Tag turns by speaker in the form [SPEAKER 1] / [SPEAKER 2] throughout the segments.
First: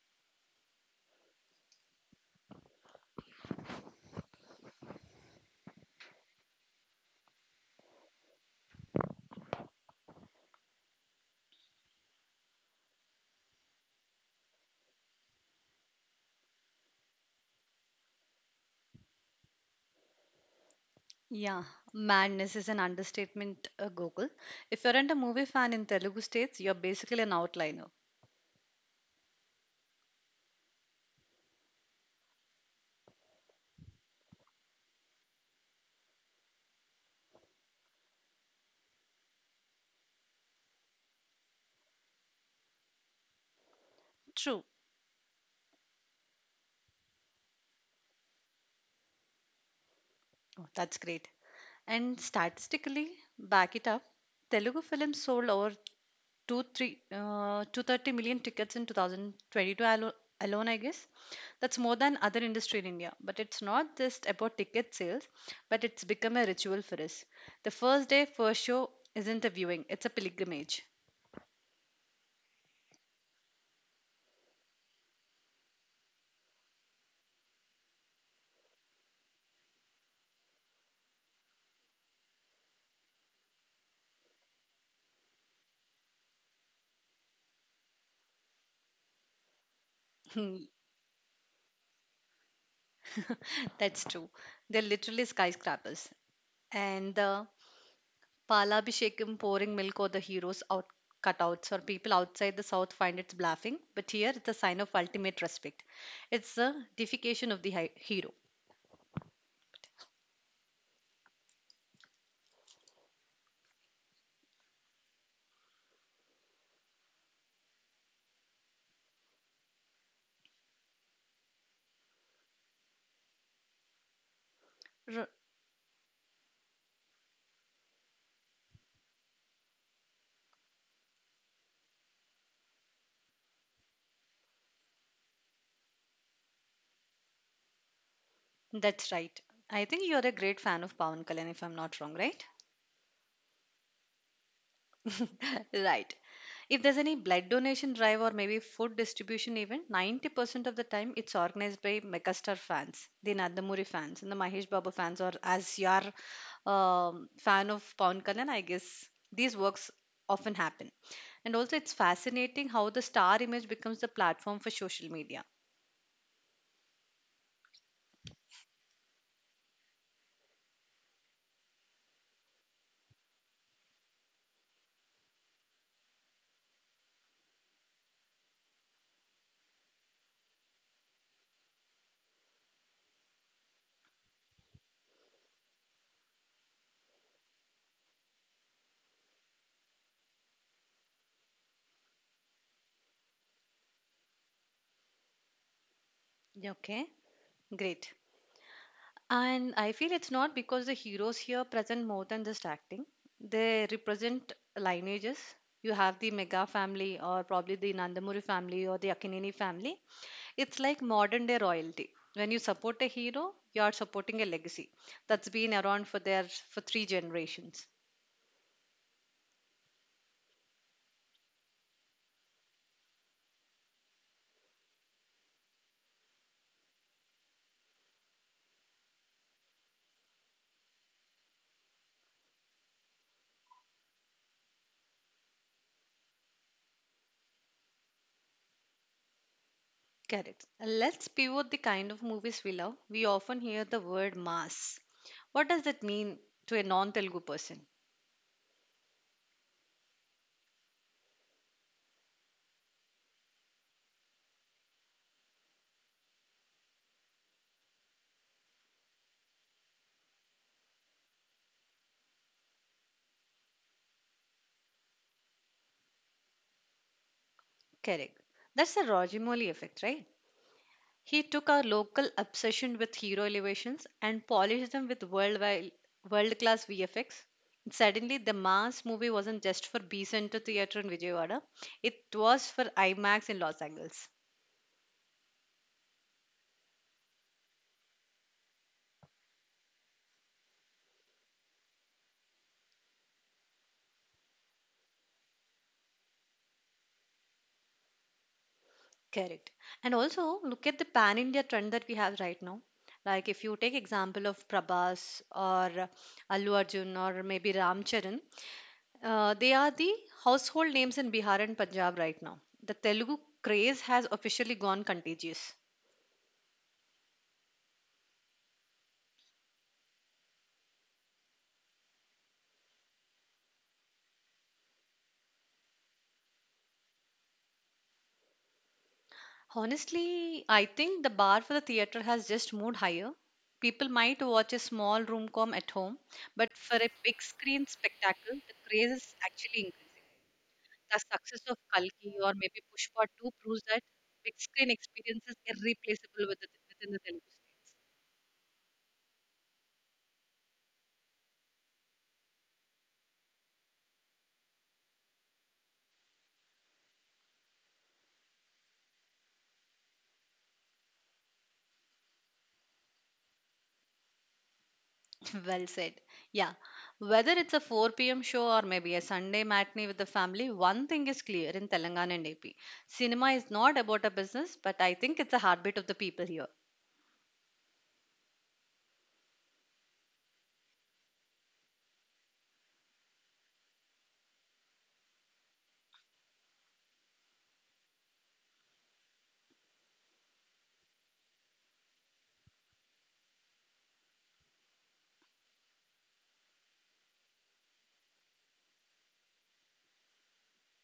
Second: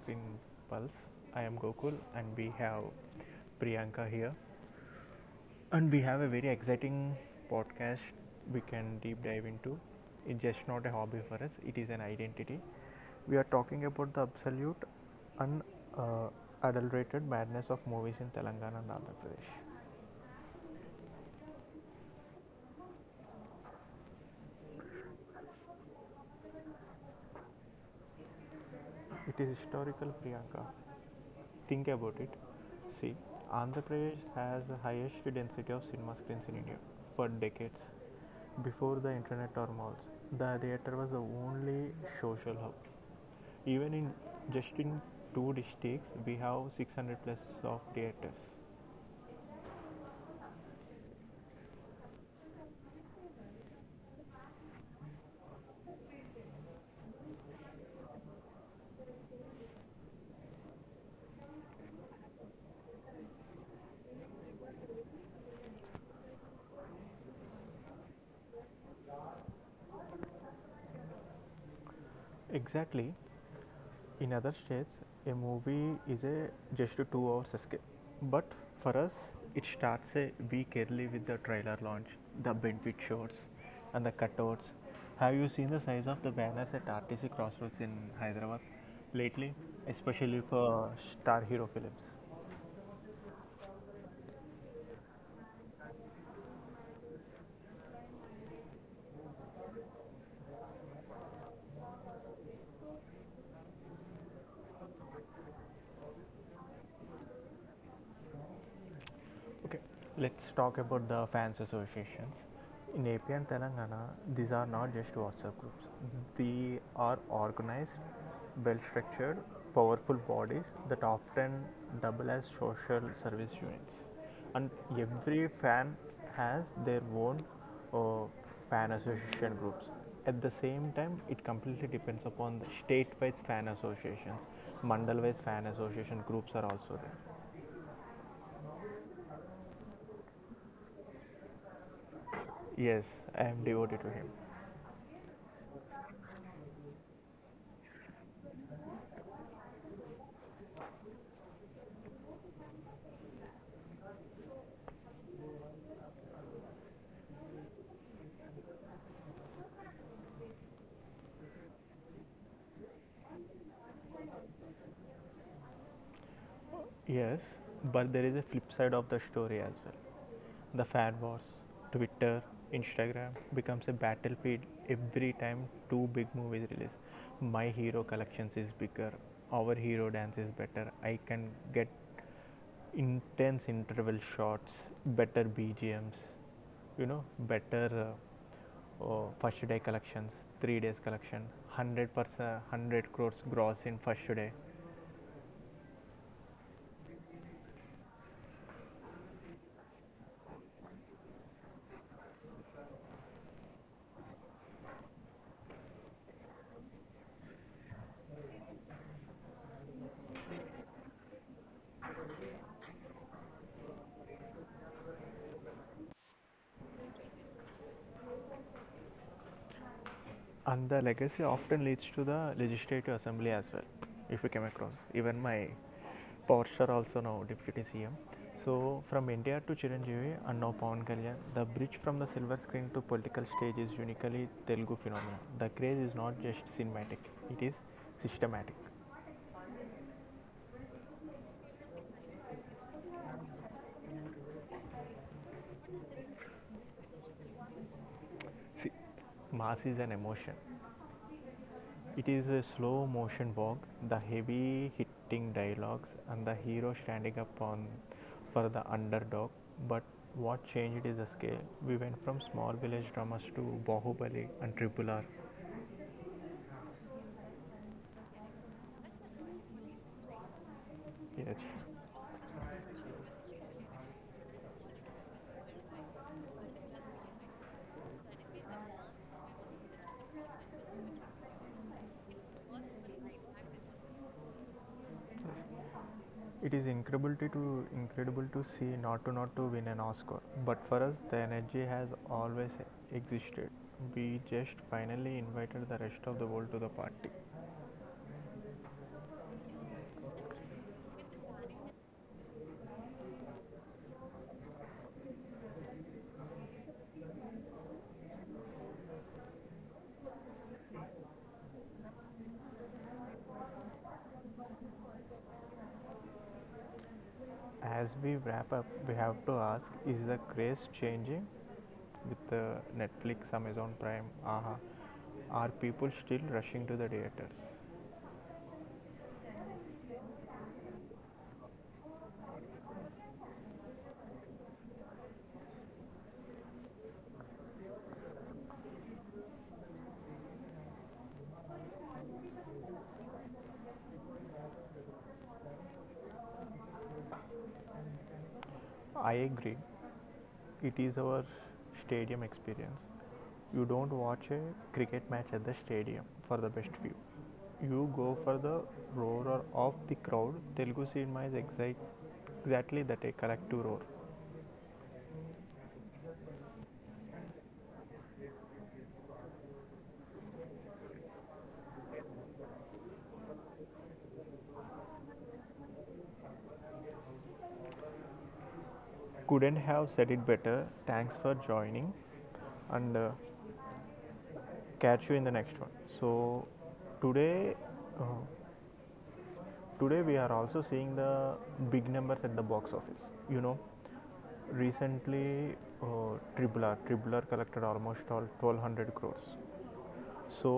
[SPEAKER 1] Screen Pulse. I am Gokul and we have Priyanka here. And we have a very exciting podcast we can deep dive into. It's just not a hobby for us, it is an identity. We are talking about the absolute unadulterated madness of movies in Telangana and Andhra Pradesh.
[SPEAKER 2] Yeah, madness is an understatement, Gokul. If you aren't a movie fan in Telugu states, you're basically an outliner.
[SPEAKER 1] It is historical, Priyanka. Think about it, see, Andhra Pradesh has the highest density of cinema screens in India for decades. Before the internet or malls, the theater was the only social hub. Even in
[SPEAKER 2] True.
[SPEAKER 1] just in two districts, we have 600 plus of theaters.
[SPEAKER 2] Oh, that's great. And statistically, back it up. Telugu films sold over two three 230 million tickets in 2022 alone, I guess. That's more than other industry in India. But it's not just about ticket sales, but it's become a ritual for us. The first day, first show isn't a viewing, it's a pilgrimage.
[SPEAKER 1] Exactly. In other states, a movie is a just a 2 hours escape. But for us, it starts a week early with the trailer launch, the benefit shots, and the cutouts. Have you seen the size of the banners at RTC Crossroads in Hyderabad lately, especially for star hero films?
[SPEAKER 2] That's true. They're literally skyscrapers. And the Palabhishekam pouring milk or the heroes out cutouts or people outside the south find it's bluffing, but here it's a sign of ultimate respect. It's the deification of the hero.
[SPEAKER 1] Okay, let's talk about the fans associations. In AP and Telangana, these are not just WhatsApp groups. They are organized, well-structured, powerful bodies that often double as social service units. And
[SPEAKER 2] R-
[SPEAKER 1] every fan has their own uh, fan association groups. At the same time, it completely depends upon the state-wise fan associations. Mandal-wise fan association groups are also there.
[SPEAKER 2] that's right. I think you're a great fan of Pawan Kalyan, if I'm not wrong, right?
[SPEAKER 1] Yes, I am devoted to him.
[SPEAKER 2] Right. If there's any blood donation drive or maybe food distribution event, 90% of the time it's organized by Megastar fans, the Nandamuri fans, and the Mahesh Babu fans, or as you are fan of Pawan Kalyan, I guess these works often happen. And also, it's fascinating how the star image becomes the platform for social media.
[SPEAKER 1] Yes, but there is a flip side of the story as well. The fan wars, Twitter, Instagram becomes a battlefield every time two big movies release. My hero collections is bigger, our hero dance is better. I can get intense interval shots, better BGMs, you know, better first day collections, 3 days collection, 100 percent, 100 crores gross in first day.
[SPEAKER 2] Yeah. Okay, great. And I feel it's not because the heroes here present more than just acting. They represent lineages. You have the Mega family, or probably the Nandamuri family, or the Akinini family. It's like modern day royalty. When you support a hero, you are supporting a legacy that's been around for their for three generations.
[SPEAKER 1] And the legacy often leads to the legislative assembly as well, if we came across. Even my power star also now deputy CM. So from India to Chiranjeevi and now Pawan Kalyan, the bridge from the silver screen to political stage is uniquely Telugu phenomenon. The craze is not just cinematic; it is systematic.
[SPEAKER 2] Correct. Let's pivot the kind of movies we love. We often hear the word mass. What does that mean to a non-Telugu person?
[SPEAKER 1] See, mass is an emotion. It is a slow motion walk, the heavy hitting dialogues, and the hero standing up on for the underdog. But what changed is the scale. We went from small village dramas to Bahubali and Triple R.
[SPEAKER 2] Correct. That's the Rajimoli effect, right? He took
[SPEAKER 1] Yes.
[SPEAKER 2] our local obsession with hero elevations and polished them with worldwide world class VFX. Suddenly, the Mars movie wasn't just for B Center Theatre in Vijayawada, it was for IMAX in Los Angeles.
[SPEAKER 1] Yes. It is incredible to see not to win an Oscar, but for us the energy has always existed. We just finally invited the rest of the world to the party.
[SPEAKER 2] Correct. And also, look at the pan India trend that we have right now. Like if you take example of Prabhas or Allu Arjun or maybe Ram Charan, they are the household names in Bihar and Punjab right now. The Telugu craze has officially gone contagious.
[SPEAKER 1] As we wrap up, we have to ask: is the craze changing with the Netflix, Amazon Prime, Aha? Are people still rushing to the theaters?
[SPEAKER 2] Honestly, I think the bar for the theater has just moved higher. People might watch a small room com at home, but for a big screen spectacle, the craze is actually increasing. The success of Kalki or maybe Pushpa 2 proves that big screen experience is irreplaceable with within the Telugu states.
[SPEAKER 1] I agree. It is our stadium experience. You don't watch a cricket match at the stadium for the best view. You go for the roar of the crowd. Telugu cinema is exactly that a correct to roar.
[SPEAKER 2] Well said. Yeah. Whether it's a 4 p.m. show or maybe a Sunday matinee with the family, one thing is clear in Telangana and AP. Cinema is not about a business, but I think it's a heartbeat of the people here.
[SPEAKER 1] Couldn't have said it better. Thanks for joining and catch you in the next one. So today, uh, today we are also seeing the big numbers at the box office. You know, recently Tribler collected almost all 1200 crores, so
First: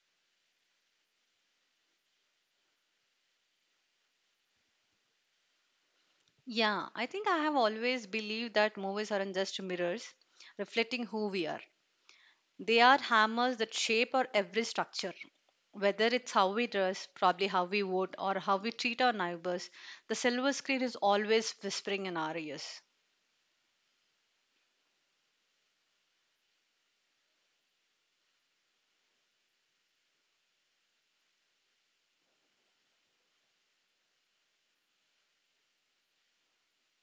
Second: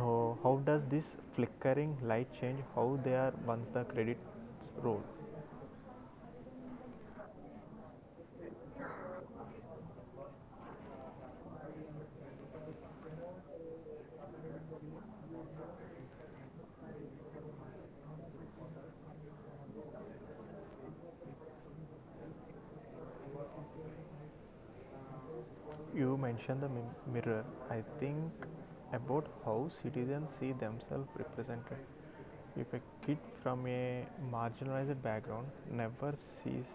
[SPEAKER 1] how does this flickering light change how they are once the credits roll?
[SPEAKER 2] Yeah, I think I have always believed that movies aren't just mirrors reflecting who we are. They are hammers that shape our every structure. Whether it's how we dress, probably how we vote, or how we treat our neighbors, the silver screen is always whispering in our ears.
[SPEAKER 1] You mentioned the mirror. I think about how citizens see themselves represented. If a kid from a marginalized background never sees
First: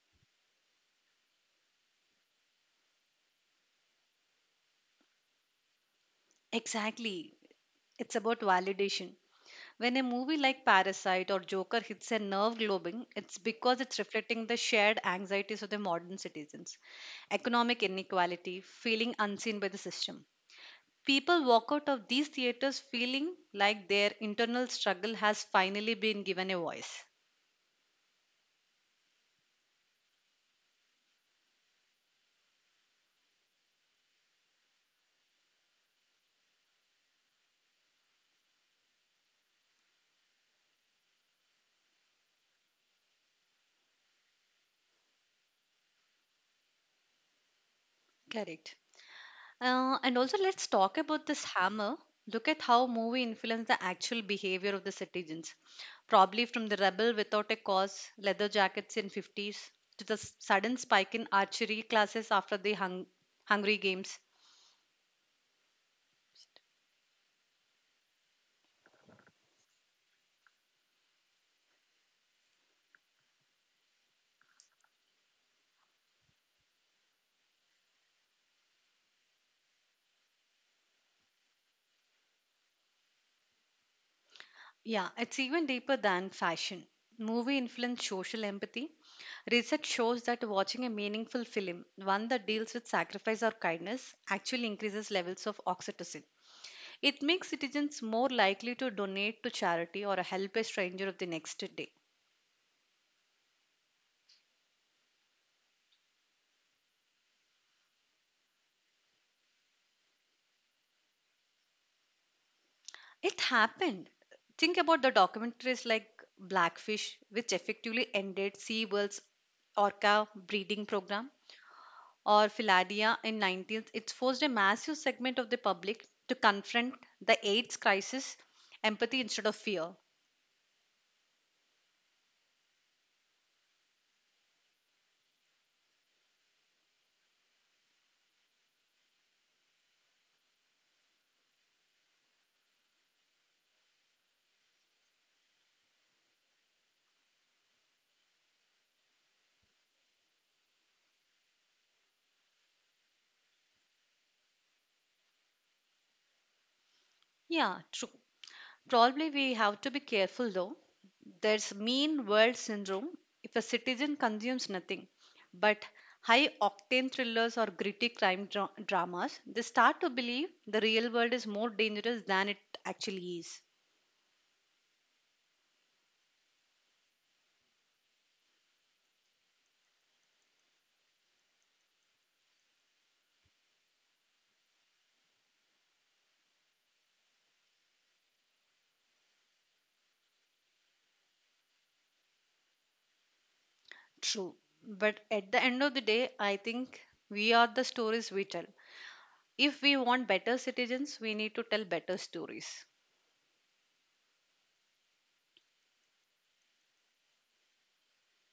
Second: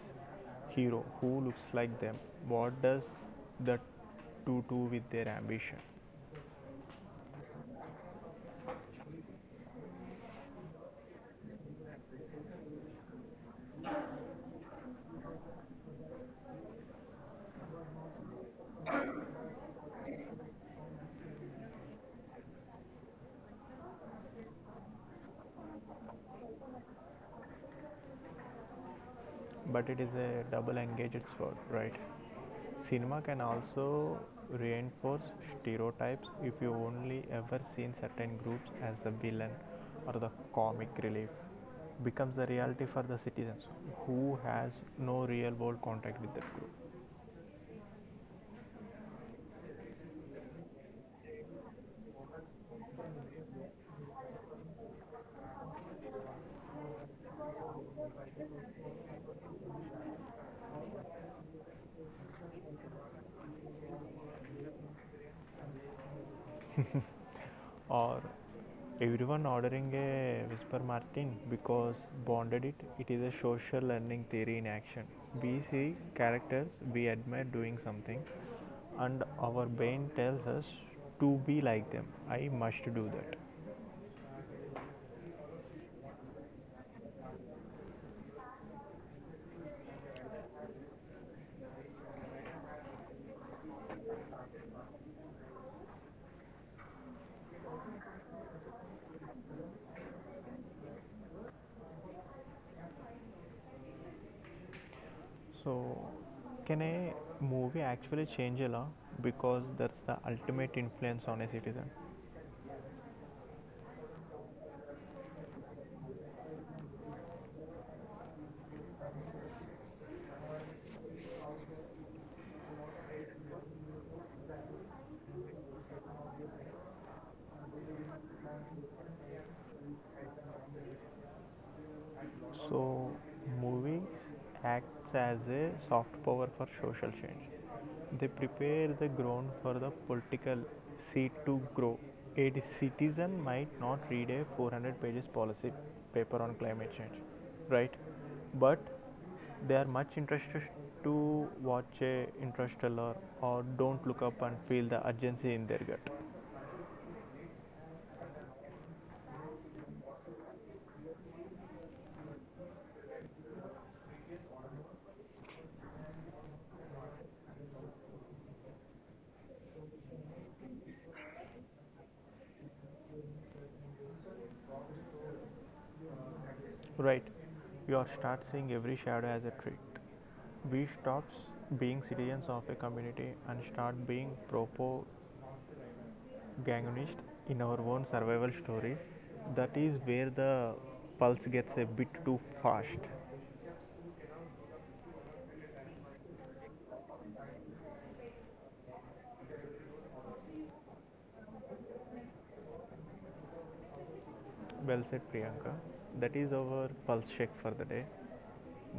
[SPEAKER 1] hero who looks like them, what does that do to with their ambition?
[SPEAKER 2] Exactly. It's about validation. When a movie like Parasite or Joker hits a nerve globing, it's because it's reflecting the shared anxieties of the modern citizens economic inequality, feeling unseen by the system. People walk out of these theaters feeling like their internal struggle has finally been given a voice.
[SPEAKER 1] But it is a double engaged sword, right? Cinema can also reinforce stereotypes if you only ever seen certain groups as the villain or the comic relief becomes the reality for the citizens who has no real world contact with that group.
[SPEAKER 2] Correct. And also, let's talk about this hammer. Look at how movie influenced the actual behavior of the citizens. Probably from the rebel without a cause, leather jackets in '50s, to the sudden spike in archery classes after the Hungry Games.
[SPEAKER 1] Or everyone ordering a whisper martin because bonded it, is a social learning theory in action. We see characters we admire doing something, and our brain tells us to be like them, I must do that.
[SPEAKER 2] Yeah, it's even deeper than fashion. Movie influence social empathy. Research shows that watching a meaningful film, one that deals with sacrifice or kindness, actually increases levels of oxytocin. It makes citizens more likely to donate to charity or help a stranger of the next day.
[SPEAKER 1] So can a movie actually change a law? Because that's the ultimate influence on a citizen.
[SPEAKER 2] It happened. Think about the documentaries like Blackfish, which effectively ended SeaWorld's orca breeding program, or Philadelphia in 19th, it forced a massive segment of the public to confront the AIDS crisis empathy instead of fear.
[SPEAKER 1] So, movies acts as a soft power for social change. They prepare the ground for the political seed to grow. A citizen might not read a 400 pages policy paper on climate change, right? But they are much interested to watch a interstellar or don't look up and feel the urgency in their gut.
[SPEAKER 2] Yeah, true. Probably we have to be careful though. There's mean world syndrome if a citizen consumes nothing but high octane thrillers or gritty crime dramas, they start to believe the real world is more dangerous than it actually is.
[SPEAKER 1] Right, you are start seeing every shadow as a threat. We stops being citizens of a community and start being propagandists in our own survival story. That is where the pulse gets a bit too fast.
[SPEAKER 2] True. But at the end of the day, I think we are the stories we tell. If we want better citizens, we need to tell better stories.
[SPEAKER 1] Well said, Priyanka. That is our pulse check for the day.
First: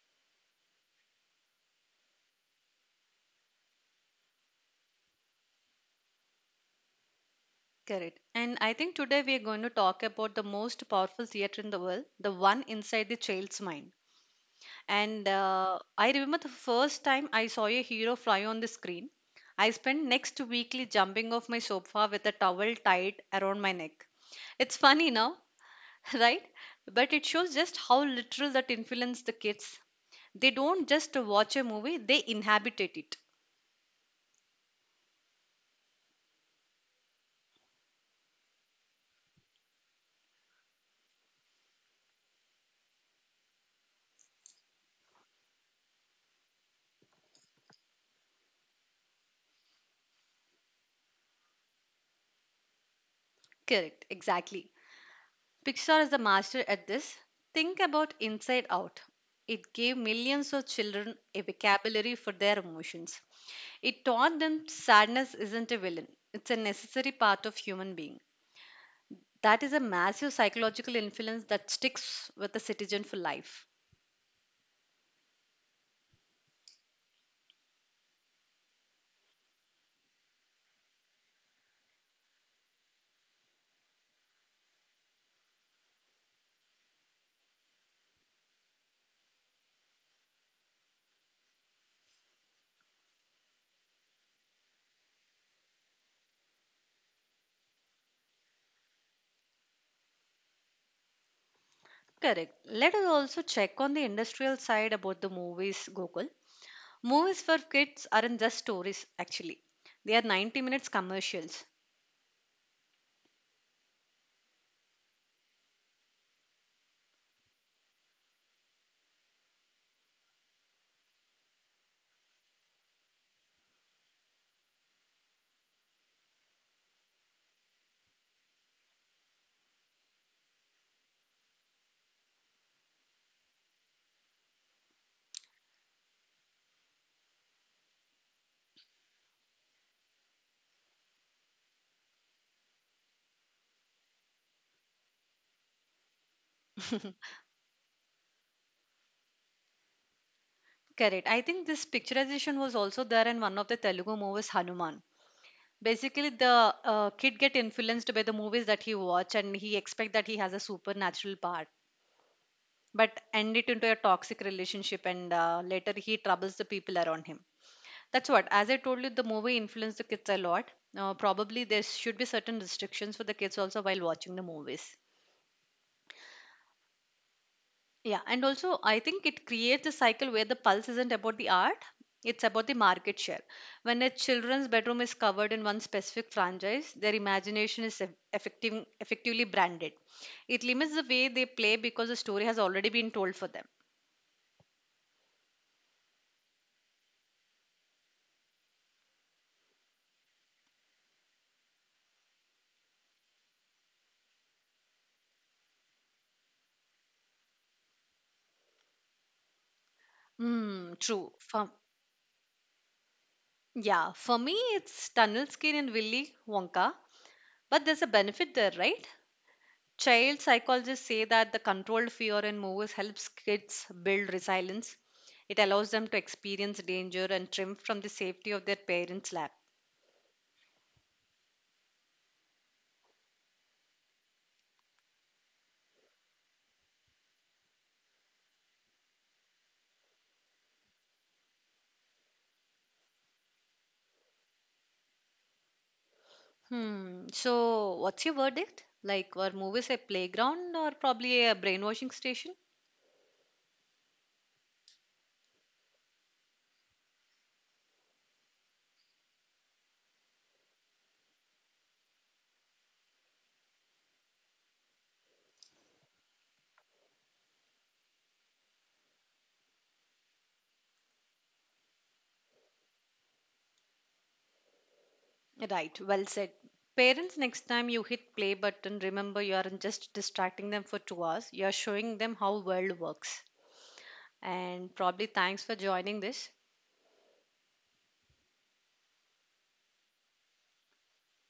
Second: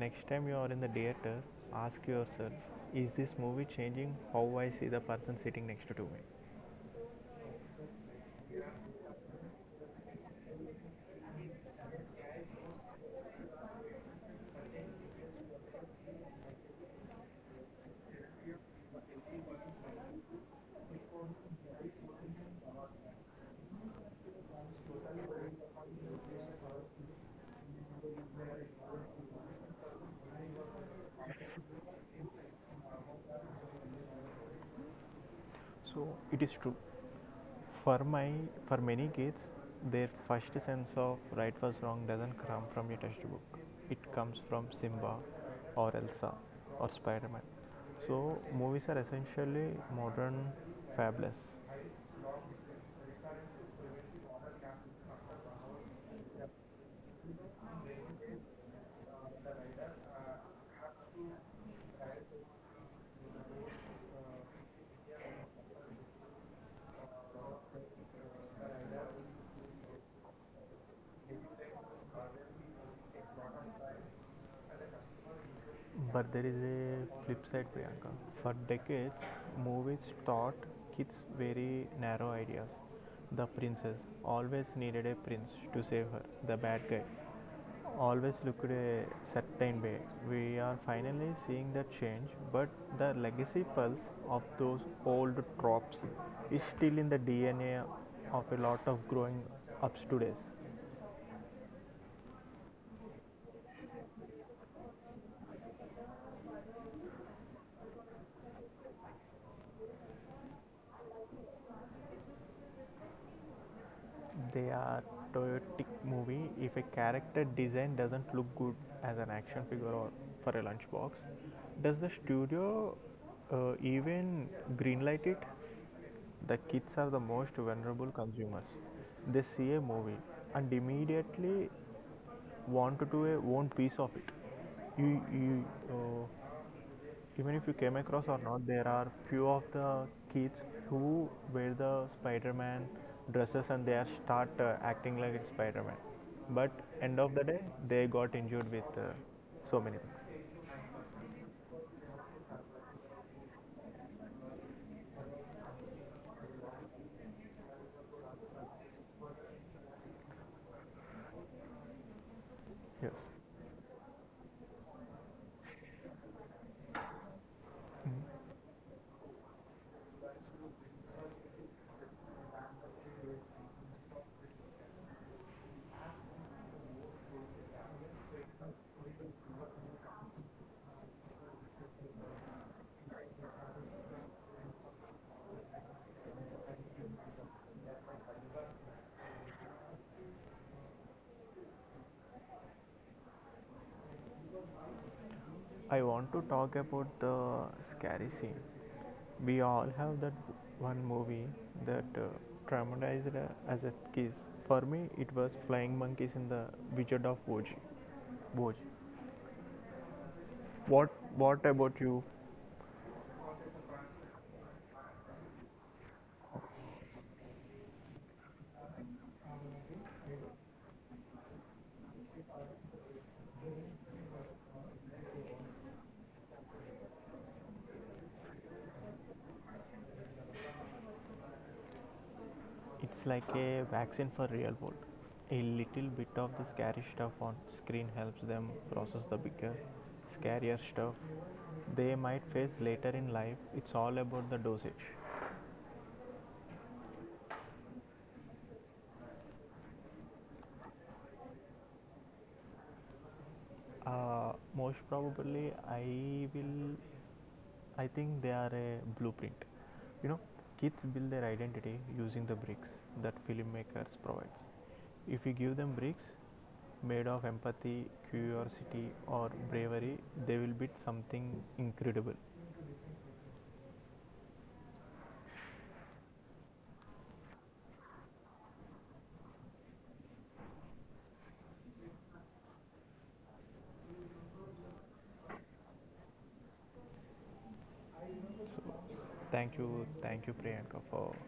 [SPEAKER 1] Next time you are in the theater, ask yourself, is this movie changing how I see the person sitting next to me?
[SPEAKER 2] Correct. And I think today we are going to talk about the most powerful theater in the world, the one inside the child's mind. And I remember the first time I saw a hero fly on the screen. I spent next weekly jumping off my sofa with a towel tied around my neck. It's funny now, right? But it shows just how literal that influenced the kids. They don't just watch a movie, they inhabited it.
[SPEAKER 1] So it is true. For my, for many kids, their first sense of right was wrong doesn't come from your textbook. It comes from Simba, or Elsa, or Spider-Man. So movies are essentially modern fables.
[SPEAKER 2] Correct, exactly. Pixar is the master at this. Think about Inside Out. It gave millions of children a vocabulary for their emotions. It taught them sadness isn't a villain, it's a necessary part of human being. That is a massive psychological influence that sticks with a citizen for life.
[SPEAKER 1] But there is a flip side, Priyanka. For decades, movies taught kids very narrow ideas. The princess always needed a prince to save her, the bad guy always looked a certain way. We are finally seeing the change, but the legacy pulse of those old tropes is still in the DNA of a lot of growing ups today.
[SPEAKER 2] Correct. Let us also check on the industrial side about the movies, Gokul. Movies for kids aren't just stories, actually. They are 90 minutes commercials.
[SPEAKER 1] They are toyotic movie if a character design doesn't look good as an action figure or for a lunchbox. Does the studio even greenlight it? The kids are the most vulnerable consumers. They see a movie and immediately want to do a own piece of it. you you uh, Even if you came across or not, there are few of the kids who wear the spider-man dresses and they are start acting like it's spider-man. But end of the day they got injured with so many things.
[SPEAKER 2] Correct. I think this picturization was also there in one of the Telugu movies, Hanuman. Basically, the kid get influenced by the movies that he watch, and he expect that he has a supernatural part, but
[SPEAKER 1] Yes,
[SPEAKER 2] end it into a toxic relationship, and later he troubles the people around him. That's what, as I told you, the movie influenced the kids a lot. Probably there should be certain restrictions for the kids also while watching the movies. Yeah, and also I think it creates a cycle where the pulse isn't about the art, it's about the market share. When a children's bedroom is covered in one specific franchise, their imagination is effectively branded. It limits the way they play because the story has already been told for them.
[SPEAKER 1] I want to talk about the scary scene. We all have that one movie that traumatized as a kid. For me it was flying monkeys in the wizard of oz Oz.
[SPEAKER 2] Hmm,
[SPEAKER 1] What
[SPEAKER 2] true.
[SPEAKER 1] what
[SPEAKER 2] For,
[SPEAKER 1] about you?
[SPEAKER 2] yeah, for me, it's Tunnel Skin and Willy Wonka, but there's a benefit there, right? Child psychologists say that the controlled fear in movies helps kids build resilience. It allows them to experience danger and trim from the safety of their parents' lap.
[SPEAKER 1] It's like a vaccine for real world. A little bit of the scary stuff on screen helps them process the bigger, scarier stuff they might face later in life. It's all about the dosage.
[SPEAKER 2] Hmm. So, what's your verdict? Like, were movies a playground or probably a brainwashing station?
[SPEAKER 1] Most probably, I think they are a blueprint. You know, kids build their identity using the bricks that filmmakers provides. If you give them bricks made of empathy, curiosity, or bravery, they will build something incredible.
[SPEAKER 2] Right, well said. Parents, next time you hit play button, remember you aren't just distracting them for 2 hours, you're showing them how world works. And probably thanks for joining this.
[SPEAKER 1] So, thank you, Priyanka, for